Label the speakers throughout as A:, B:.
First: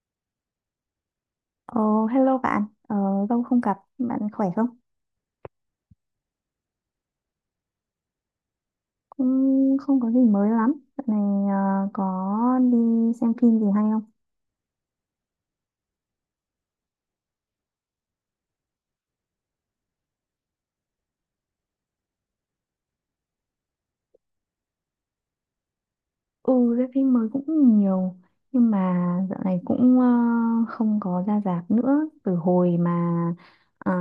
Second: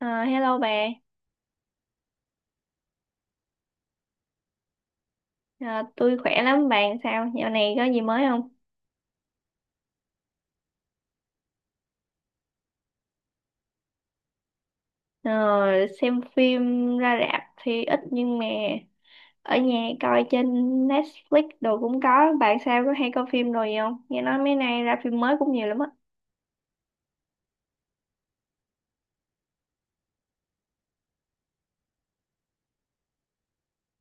A: Ờ, Hello bà.
B: Ờ, hello bạn, lâu không gặp, bạn khỏe không?
A: Ờ, tôi khỏe lắm, bạn sao? Dạo này có gì mới không?
B: Cũng không có gì mới lắm. Dạo này có đi xem phim gì hay không?
A: Ờ, xem phim ra rạp thì ít nhưng mà ở nhà coi trên Netflix đồ cũng có. Bạn sao có hay coi phim rồi gì không? Nghe nói mấy nay ra phim mới cũng nhiều lắm á.
B: Ừ, ra phim mới cũng nhiều, nhưng mà dạo này cũng không có ra rạp nữa. Từ hồi mà ờ,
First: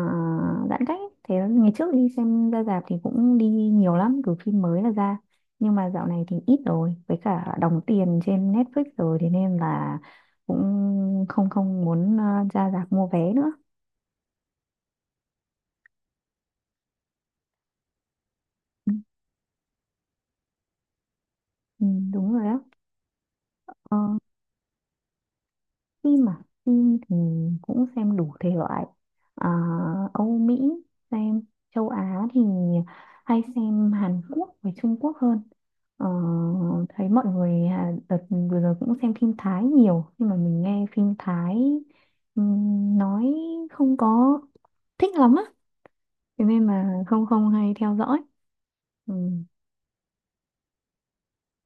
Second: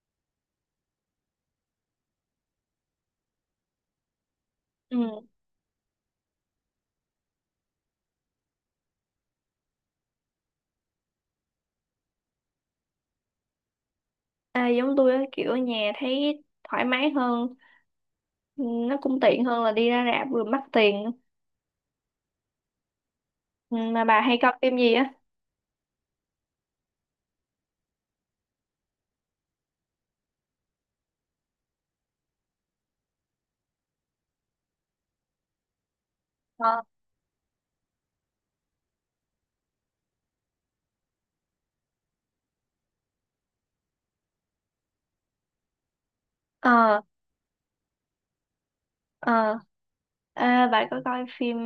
B: giãn cách, ấy. Thế ngày trước đi xem ra rạp thì cũng đi nhiều lắm, cứ phim mới là
A: Ừ.
B: ra. Nhưng mà dạo này thì ít rồi, với cả đóng tiền trên Netflix rồi, thế nên là cũng không không muốn ra rạp mua vé nữa.
A: À, giống tôi á, kiểu ở nhà thấy thoải mái hơn. Ừ, nó cũng tiện hơn là đi ra rạp vừa mắc tiền.
B: Ừ, đúng rồi đó.
A: Ừ, mà bà hay coi phim gì á?
B: Phim thì mình cũng xem đủ thể loại, à, Âu Mỹ, xem châu Á thì hay xem Hàn Quốc với Trung Quốc hơn. Ờ,
A: Ờ,
B: Thấy mọi người à, đợt vừa rồi cũng xem phim Thái nhiều, nhưng mà mình nghe phim Thái nói không có thích lắm á, thế nên
A: ờ,
B: mà không không hay theo dõi. Ừ.
A: ờ. À, bà có coi phim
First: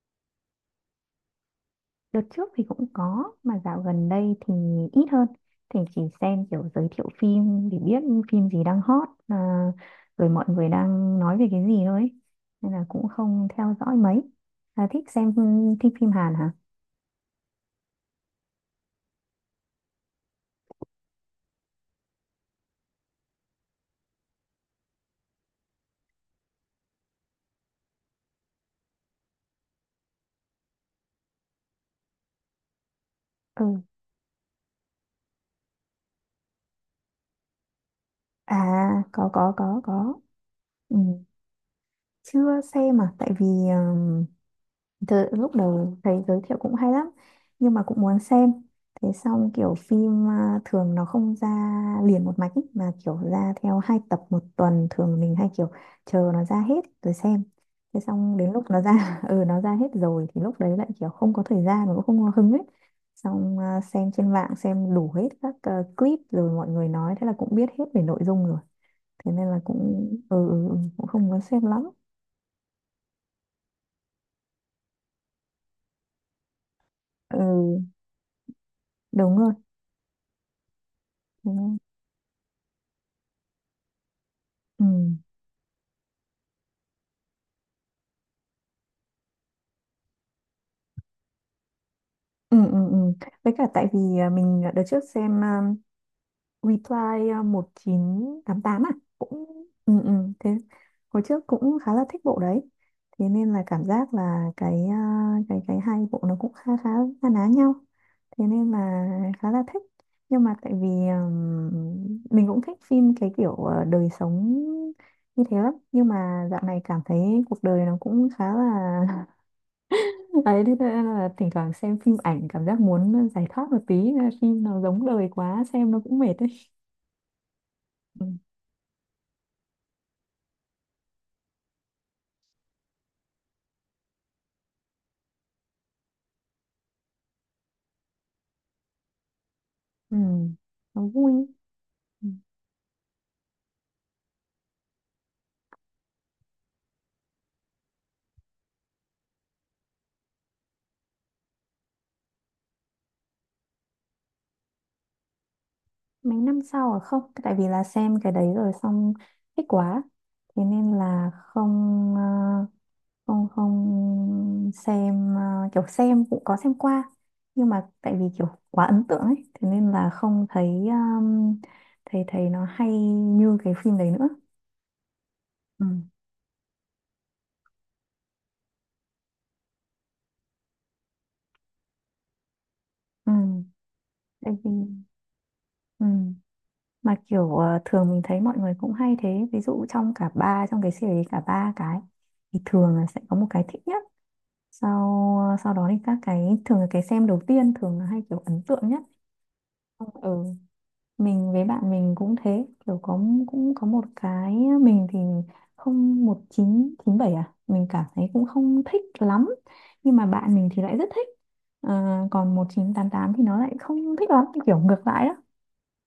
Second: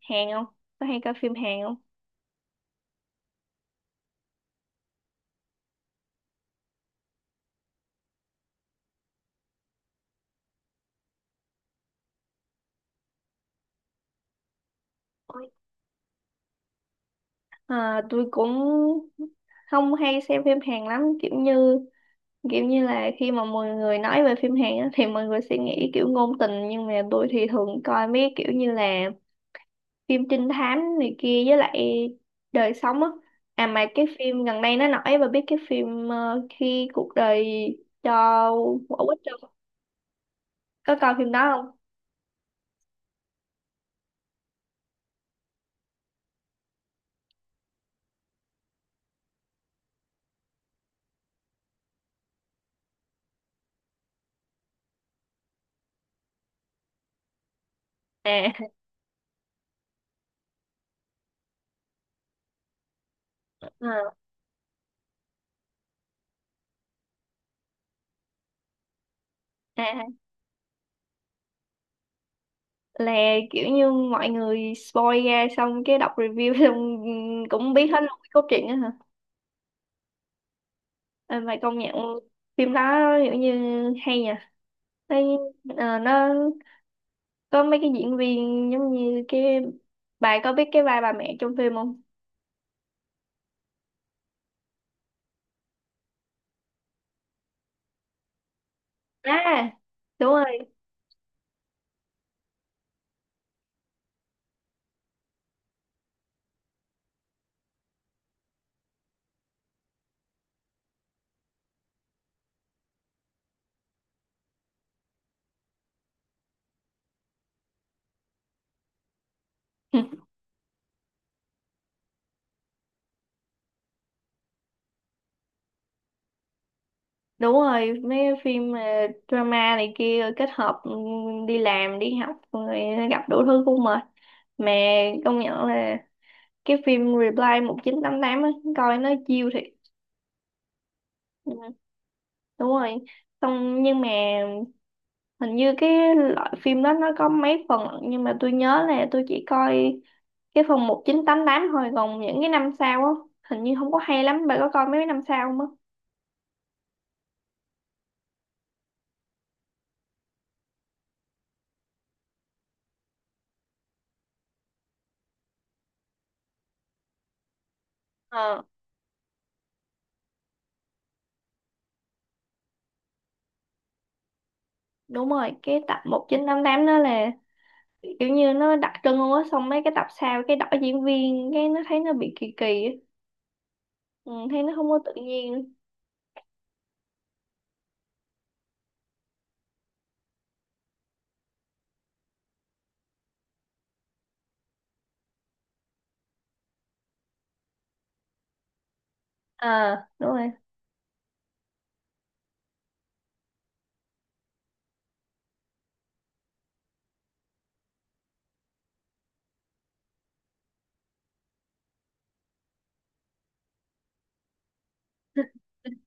A: Hàn không? Có hay coi phim Hàn không?
B: Đợt trước thì cũng có, mà dạo gần đây thì ít hơn, thì chỉ xem kiểu giới thiệu phim để biết phim gì đang hot à, rồi mọi người đang nói về cái gì thôi ấy. Nên là cũng không theo dõi mấy. À, thích phim Hàn hả?
A: À, tôi cũng không hay xem phim Hàn lắm, kiểu như là khi mà mọi người nói về phim Hàn á, thì mọi người sẽ nghĩ kiểu ngôn tình, nhưng mà tôi thì thường coi mấy kiểu như là phim trinh thám này kia, với lại đời sống á. À,
B: Ừ.
A: mà cái phim gần đây nó nổi, và biết cái phim Khi cuộc đời cho
B: À,
A: quả quýt không?
B: có có. Ừ.
A: Có coi phim đó không?
B: Chưa xem à, tại vì ờ, từ lúc đầu thấy giới thiệu cũng hay lắm nhưng mà cũng muốn xem. Thế xong kiểu phim à, thường nó không ra liền một mạch ý, mà kiểu ra theo hai tập một tuần, thường mình hay kiểu chờ nó ra hết rồi xem. Thế xong đến
A: À
B: lúc nó ra ừ, nó ra hết rồi thì lúc đấy lại kiểu không có thời gian mà cũng không có hứng ấy. Xong à, xem
A: à,
B: trên mạng, xem đủ hết các clip, rồi mọi người nói, thế là cũng biết hết về nội dung rồi. Thế nên là cũng
A: à,
B: cũng không có xem lắm.
A: là kiểu như mọi người spoil ra xong cái đọc review xong cũng
B: Ừ,
A: biết hết luôn cái cốt truyện á hả?
B: đúng rồi.
A: Ờ,
B: Ừ.
A: mày công nhận phim đó kiểu như hay nhỉ?
B: Ừ.
A: Thấy, nó có mấy cái diễn viên giống như cái, bà có biết cái vai bà mẹ trong phim không?
B: Ừ, ừ, ừ. Với cả tại vì à, mình đợt trước xem Reply à, 1988 à, cũng
A: À,
B: ừ, ừ.
A: đúng
B: Thế
A: rồi.
B: hồi trước cũng khá là thích bộ đấy, thế nên là cảm giác là cái à, cái hai bộ nó cũng khá khá na ná nhau, thế nên là khá là thích. Nhưng mà tại vì mình cũng thích phim cái kiểu đời sống như thế lắm, nhưng mà dạo này cảm thấy cuộc đời nó cũng khá là đấy, thế nên là thỉnh thoảng xem phim ảnh cảm giác muốn giải thoát một tí, nên là phim nó giống đời quá xem nó cũng mệt đấy.
A: Đúng rồi, mấy
B: Ừ.
A: cái phim drama này kia kết hợp, đi làm, đi học rồi gặp đủ thứ cũng mệt. Mà công nhận là cái phim Reply 1988 á, coi nó chill thiệt.
B: Ừ. Nó vui.
A: Ừ,
B: Ừ.
A: đúng rồi. Xong nhưng mà hình như cái loại phim đó nó có mấy phần, nhưng mà tôi nhớ là tôi chỉ coi cái phần 1988 thôi, còn những cái năm sau á hình như không có hay lắm. Bà có coi mấy năm sau không á?
B: Mấy năm sau à, không, tại vì là xem cái đấy rồi xong thích quá, thế nên là không xem, kiểu xem cũng có xem qua, nhưng mà tại vì kiểu
A: ờ
B: quá ấn tượng ấy, thế nên là không thấy thấy thấy nó hay như cái phim đấy nữa.
A: Đúng rồi, cái
B: Ừ.
A: tập 1988 đó là kiểu như nó đặc trưng luôn á, xong mấy cái tập sau cái đổi diễn viên cái nó thấy nó bị kỳ kỳ á.
B: Ừ.
A: Ừ,
B: Tại
A: thấy
B: vì
A: nó không có tự nhiên.
B: ừ. Mà kiểu thường mình thấy mọi người cũng hay thế, ví dụ trong cả ba, trong cái series cả ba cái, thì thường là sẽ có một cái thích nhất, sau sau đó thì các cái thường là cái xem đầu tiên thường là hay, kiểu ấn tượng nhất.
A: À, đúng
B: Ừ.
A: rồi.
B: Mình với bạn mình cũng thế, kiểu có cũng có một cái, mình thì không, 1997 à mình cảm thấy cũng không thích lắm, nhưng mà bạn mình thì lại rất thích. Ờ, Còn 1988 thì nó lại không thích lắm, kiểu ngược lại đó.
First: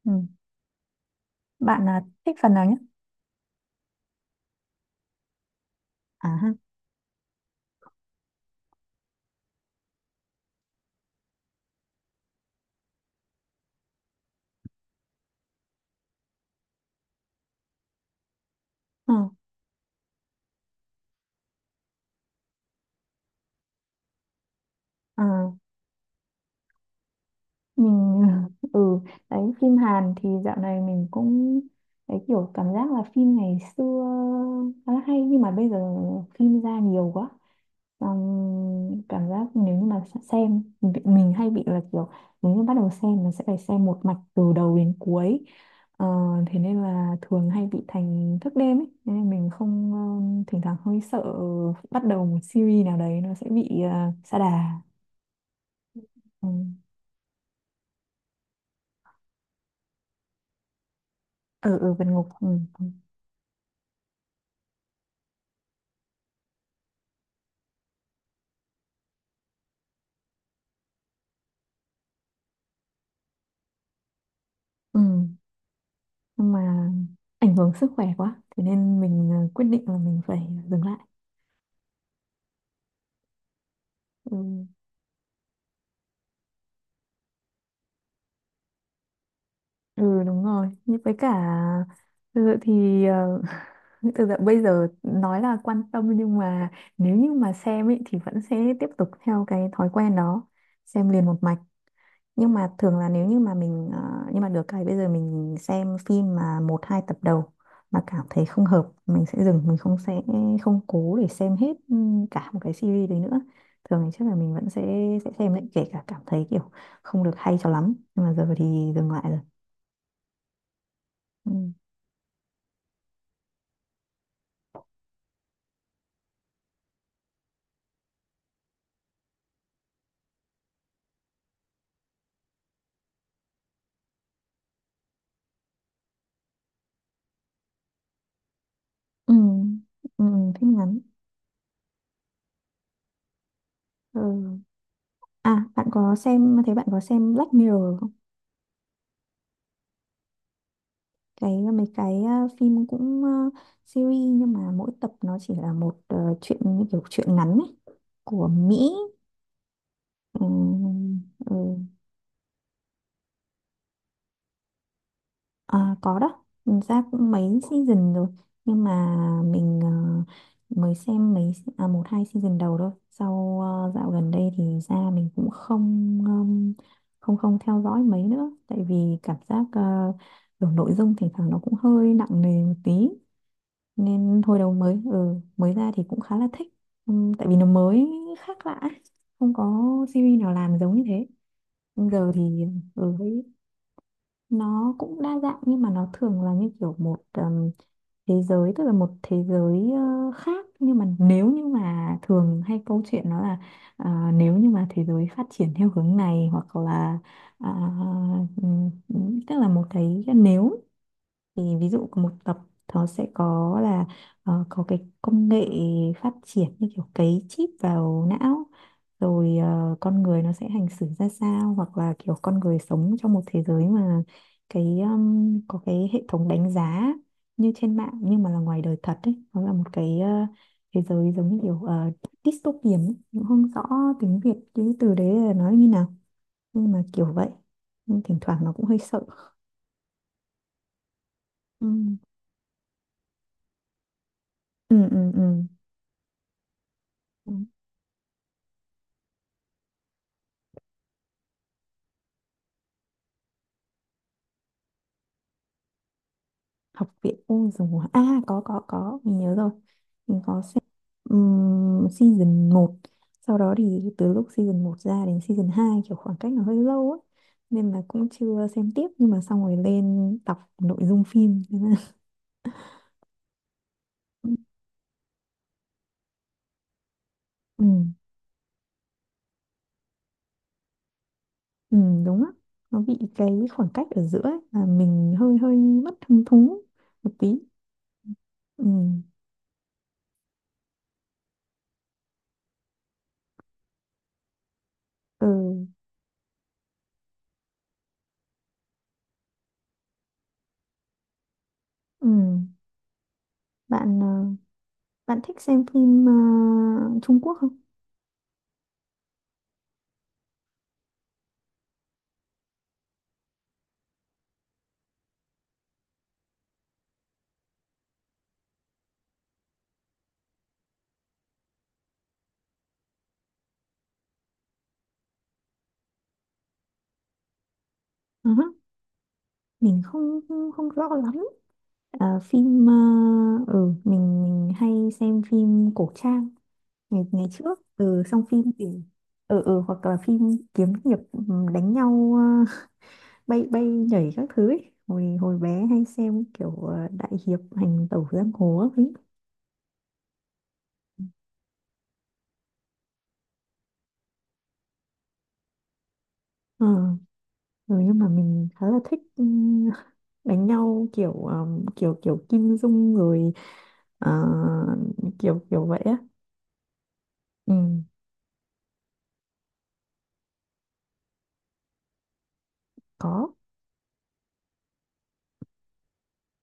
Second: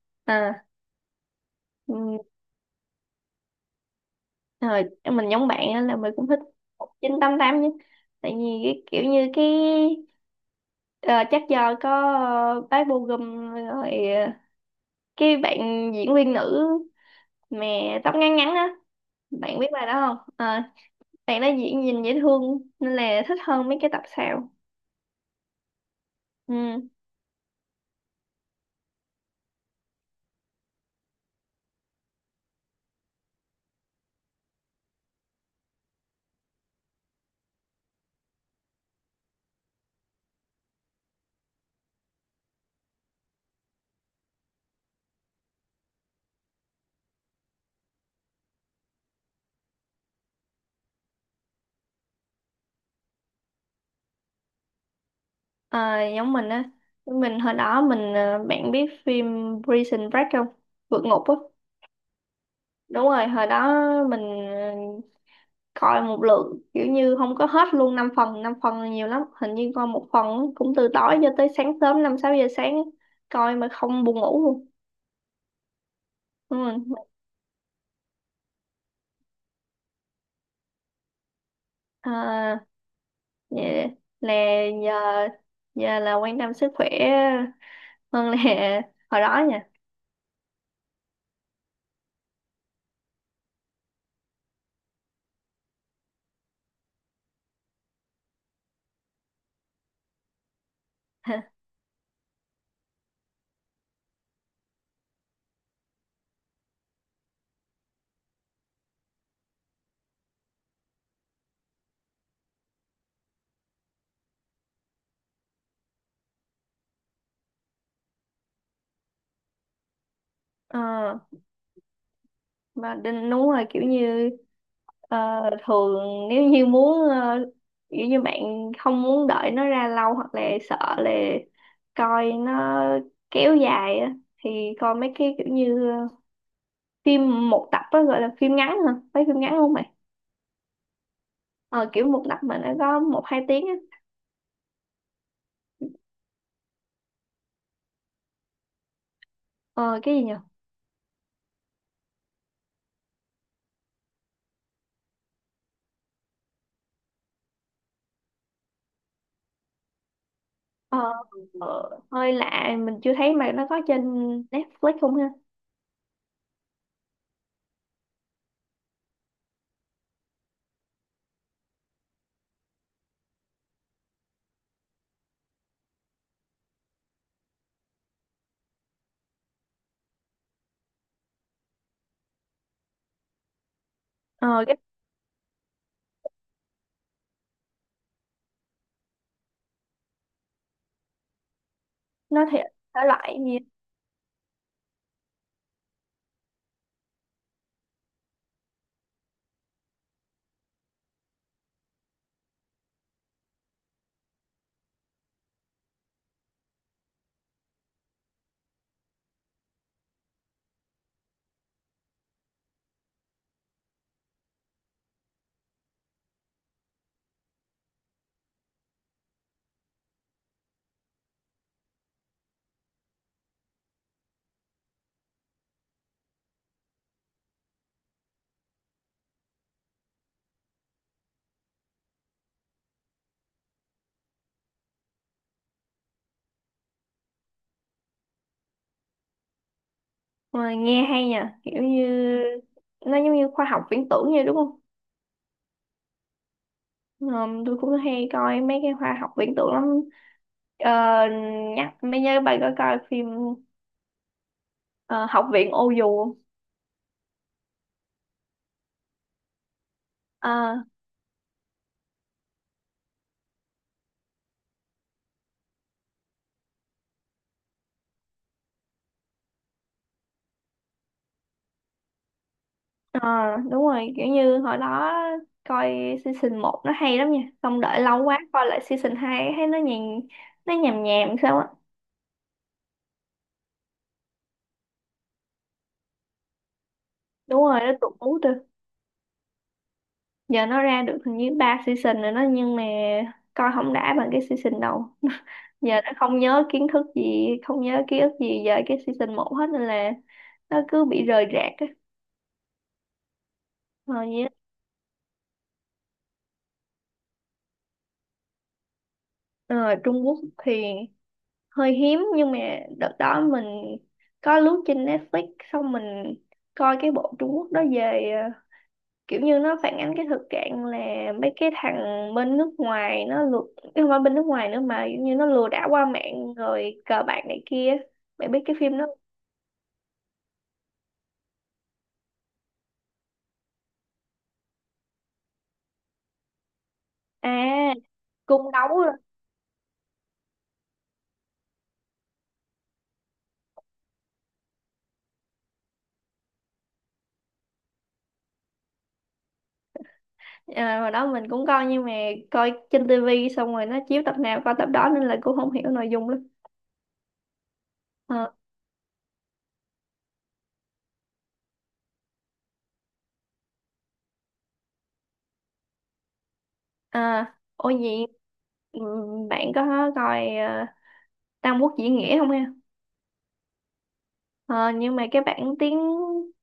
B: Ừ.
A: À,
B: Bạn
A: ừ.
B: là thích phần nào nhất?
A: Thời em mình giống bạn á, là mình
B: À
A: cũng thích
B: ha.
A: 1988 nhé. Tại vì cái kiểu như cái, ờ, chắc do có bác Bô Gum rồi, cái bạn diễn viên nữ mà tóc ngắn ngắn á,
B: Ờ,
A: bạn biết bài đó không? Ờ, bạn đó diễn nhìn dễ thương nên là thích hơn mấy cái tập sau.
B: ờ,
A: Ừ.
B: mình ừ, đấy phim Hàn thì dạo này mình cũng đấy, kiểu cảm giác là phim ngày xưa khá là hay nhưng mà bây giờ phim ra nhiều quá, xong cảm giác nếu như mà sẽ xem, mình hay bị là kiểu nếu như bắt đầu xem là sẽ phải xem một mạch từ đầu đến cuối. Ờ, Thế nên là thường hay bị thành thức đêm ấy. Thế nên mình không, thỉnh thoảng hơi sợ bắt đầu một series nào đấy, nó sẽ bị sa đà.
A: Ờ, giống
B: Ừ.
A: mình á, mình hồi đó mình, bạn biết phim Prison Break không? Vượt ngục á.
B: Ừ ừ vượt ngục, ừ, ừ,
A: Đúng rồi, hồi đó mình coi một lượng kiểu như không có hết luôn, 5 phần là nhiều lắm, hình như coi một phần cũng từ tối cho tới sáng sớm 5, 6 giờ sáng, coi mà không buồn ngủ luôn.
B: ừ. Nhưng
A: Đúng
B: mà
A: rồi.
B: ảnh hưởng sức khỏe quá, thế nên mình quyết định là mình phải dừng lại.
A: À, vậy là
B: Ừ,
A: giờ giờ là quan tâm sức khỏe hơn là hồi đó nha.
B: ừ, đúng rồi. Như với cả, thực sự thì thực sự bây giờ nói là quan tâm, nhưng mà nếu như mà xem ý, thì vẫn sẽ tiếp tục theo cái thói quen đó, xem liền một mạch. Nhưng mà thường là nếu như mà mình nhưng mà được cái bây giờ mình xem phim mà một hai tập đầu mà cảm thấy không hợp mình sẽ dừng, mình không, sẽ không cố để xem hết ừ, cả một cái series đấy nữa. Thường thì chắc là mình vẫn sẽ xem lại, kể cả cảm thấy kiểu không được hay cho lắm, nhưng mà giờ thì dừng lại rồi.
A: Ờ,
B: Ừ.
A: mà đinh, đúng rồi, kiểu như, Ờ, thường nếu như muốn, kiểu như bạn không muốn đợi nó ra lâu, hoặc là sợ là coi nó kéo dài á, thì coi mấy cái kiểu như phim một tập á, gọi là phim ngắn hả? Mấy
B: Ừ.
A: phim ngắn không mày?
B: Ừ. Phim ngắn.
A: Ờ, Kiểu một tập mà nó có 1, 2 tiếng á.
B: Ừ. À bạn có xem thấy bạn có xem Black Mirror không?
A: Ờ, cái gì nhỉ?
B: Cái mấy cái phim cũng series nhưng mà mỗi tập nó chỉ là một chuyện như kiểu chuyện ngắn ấy, của Mỹ. Ừ,
A: ờ,
B: ừ.
A: Hơi lạ, mình chưa thấy. Mà nó có trên Netflix không ha?
B: À, có đó. Mình ra cũng mấy season rồi, nhưng mà mình mới xem mấy à, một hai season đầu thôi, sau dạo gần đây thì ra mình cũng không không theo dõi mấy nữa, tại vì cảm giác kiểu nội dung thỉnh thoảng nó cũng hơi nặng nề một tí, nên hồi
A: Ờ,
B: đầu
A: cái
B: mới, ừ, mới ra thì cũng khá là thích. Tại vì nó mới khác lạ ấy. Không có series nào làm giống như thế. Nhưng giờ
A: nó thì
B: thì
A: thể loại
B: thấy
A: gì?
B: nó cũng đa dạng, nhưng mà nó thường là như kiểu một thế giới, tức là một thế giới khác, nhưng mà nếu như mà thường hay câu chuyện nó là à, nếu như mà thế giới phát triển theo hướng này hoặc là à, tức là một cái nếu, thì ví dụ có một tập nó sẽ có là có cái công nghệ phát triển như kiểu cấy chip vào não, rồi con người nó sẽ hành xử ra sao, hoặc là kiểu con người sống trong một thế giới mà cái có cái hệ thống đánh giá như trên mạng nhưng mà là ngoài đời thật ấy, nó là một cái thế giới giống như kiểu dystopian ấy. Cũng không rõ tiếng Việt cái từ đấy là nói như nào, nhưng mà kiểu vậy, nhưng thỉnh thoảng nó cũng hơi sợ.
A: Ờ, Nghe hay nhỉ, kiểu
B: Ừ
A: như nó giống như khoa học viễn tưởng vậy đúng không?
B: ừ ừ, ừ.
A: Tôi cũng hay coi mấy cái khoa học viễn tưởng lắm. Ờ, Nhắc mấy nhớ, bạn có coi phim ờ, Học viện Ô Dù không?
B: Học viện ôi dùng à, có, mình nhớ rồi, mình có
A: Ờ,
B: xem season một. Sau đó thì từ lúc season một ra đến season 2 kiểu khoảng cách nó hơi lâu á, nên là cũng chưa xem tiếp, nhưng mà xong rồi lên đọc nội dung phim thế là
A: ờ, Đúng rồi, kiểu như hồi đó coi season 1 nó hay lắm nha, xong
B: ừ,
A: đợi lâu quá coi lại season 2 thấy nó nhàn, nó nhàm nhàm sao á.
B: ừ, đúng á, nó bị cái khoảng cách ở giữa ấy, là mình hơi hơi mất hứng thú một tí.
A: Đúng rồi, nó tụt mút rồi.
B: Ừ
A: Giờ nó ra được hình như 3 season rồi đó, nhưng mà coi không đã bằng cái season đầu.
B: ừ,
A: Giờ đã không nhớ kiến thức gì, không nhớ ký ức gì về cái season 1 hết nên là nó cứ bị rời rạc.
B: ừ.
A: Ờ,
B: Bạn, ờ,
A: dạ.
B: bạn thích xem phim Trung Quốc
A: Ờ, Trung Quốc thì hơi hiếm, nhưng mà đợt đó mình có lướt trên Netflix xong mình coi cái bộ Trung Quốc đó về, kiểu như nó phản ánh cái thực trạng là mấy cái thằng bên nước ngoài nó lừa, chứ không phải bên nước ngoài nữa mà kiểu như nó lừa đảo qua mạng rồi cờ bạc này kia. Bạn biết
B: không?
A: cái phim đó?
B: Mình không không, không rõ lắm. À, phim ừ mình hay xem phim cổ trang ngày ngày trước,
A: À,
B: ừ, xong phim
A: cung
B: thì
A: đấu rồi.
B: ừ ừ hoặc là phim kiếm hiệp, ừ, đánh nhau ờ, bay bay nhảy các thứ ấy. Hồi hồi bé hay xem kiểu đại hiệp hành tẩu giang hồ ấy.
A: À, hồi đó mình cũng coi nhưng mà coi trên tivi, xong rồi nó chiếu tập nào coi tập đó nên là cũng không hiểu nội dung lắm.
B: Ờ, ừ, nhưng mà
A: Ờ,
B: mình khá là thích ừ, đánh nhau kiểu kiểu kiểu Kim Dung rồi, ờ, kiểu kiểu vậy á.
A: À,
B: Ừ,
A: ôi gì, bạn có coi Tam Quốc Diễn Nghĩa không em?
B: có.
A: Ờ, nhưng mà cái bản tiếng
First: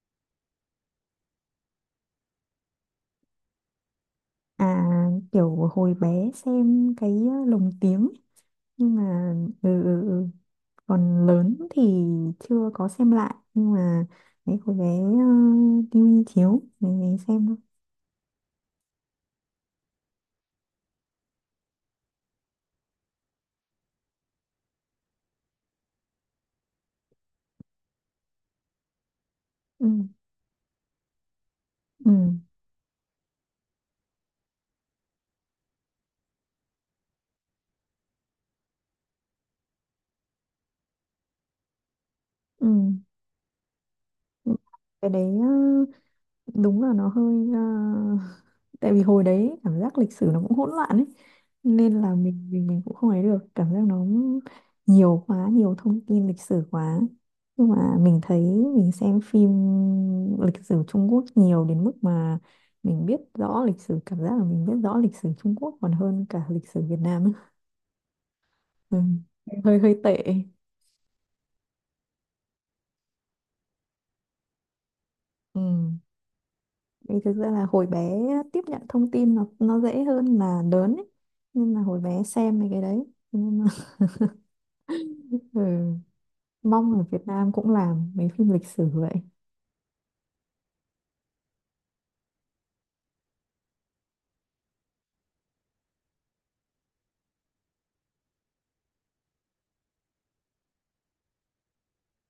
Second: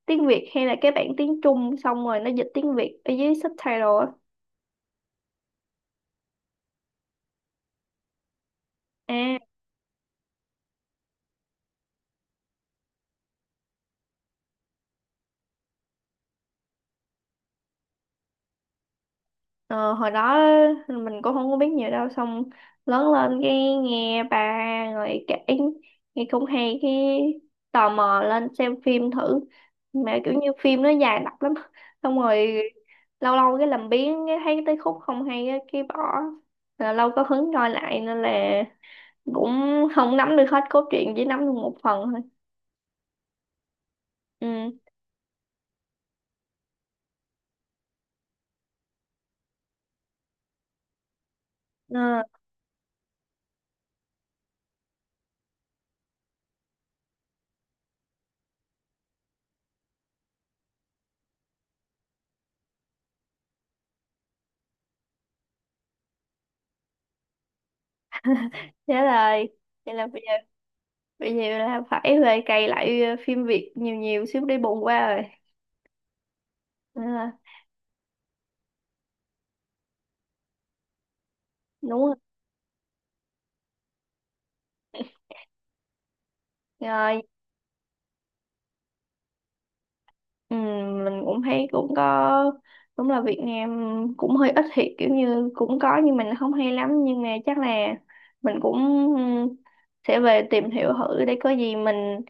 A: tiếng Việt hay là cái bản tiếng Trung xong rồi nó dịch tiếng Việt ở dưới subtitle á?
B: À, kiểu hồi bé xem cái lồng tiếng, nhưng mà
A: À
B: ừ, ừ, ừ. Còn lớn thì chưa có xem lại, nhưng mà đấy hồi bé tivi chiếu thì mình xem thôi.
A: Ờ, hồi đó mình cũng không có biết nhiều đâu, xong lớn lên cái nghe ba người kể nghe cũng hay, cái tò mò lên xem phim thử.
B: Ừ,
A: Mà kiểu như phim nó dài đặc lắm,
B: ừ,
A: xong rồi lâu lâu cái làm biếng, cái thấy tới khúc không hay á, cái bỏ. Là lâu có hứng coi lại nên là cũng không nắm được hết cốt truyện, chỉ nắm được một phần thôi.
B: ừ.
A: Ừ.
B: Cái đấy đúng là nó hơi tại vì hồi đấy cảm giác lịch sử nó cũng hỗn loạn ấy, nên là
A: Ờ,
B: mình cũng không ấy được cảm giác nó nhiều quá, nhiều thông tin lịch sử quá, nhưng mà mình thấy mình xem phim lịch sử Trung Quốc nhiều đến mức mà mình biết rõ lịch sử, cảm giác là mình biết rõ lịch sử Trung Quốc còn hơn cả lịch sử Việt Nam ấy.
A: Thế
B: Ừ.
A: rồi,
B: Hơi
A: vậy
B: hơi
A: là
B: tệ.
A: bây giờ là phải về cày lại phim Việt nhiều nhiều xíu để bù qua rồi.
B: Ừ. Vì thực
A: À,
B: ra là hồi bé tiếp nhận thông tin nó dễ hơn là lớn ấy. Nên là hồi
A: đúng rồi.
B: bé xem mấy cái đấy. Nhưng mà ừ, mong ở Việt
A: Rồi,
B: Nam cũng làm mấy phim lịch sử vậy.
A: ừ, mình cũng thấy cũng có, đúng là Việt Nam cũng hơi ít thiệt, kiểu như cũng có nhưng mình không hay lắm. Nhưng mà chắc là mình cũng, ừ, sẽ về tìm hiểu thử để có gì mình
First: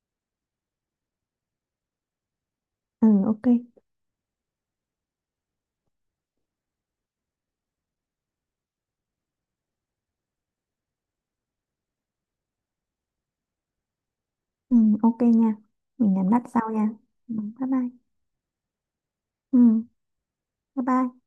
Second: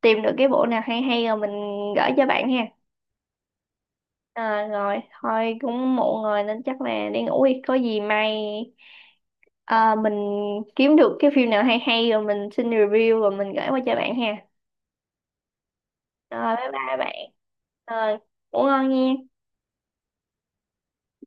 A: tìm được cái bộ nào hay hay rồi mình gửi cho bạn ha.
B: Ừ, ok.
A: À, rồi thôi cũng muộn rồi nên chắc là đi ngủ đi, có gì mai, à, mình kiếm được cái phim nào hay hay rồi mình xin review rồi mình gửi qua cho bạn ha.
B: Ừ, ok nha. Mình nhắn đặt
A: Rồi bye
B: sau nha.
A: bye bạn.
B: Ừ, Bye bye.
A: Rồi, ngủ ngon nha.
B: Ừ, bye bye.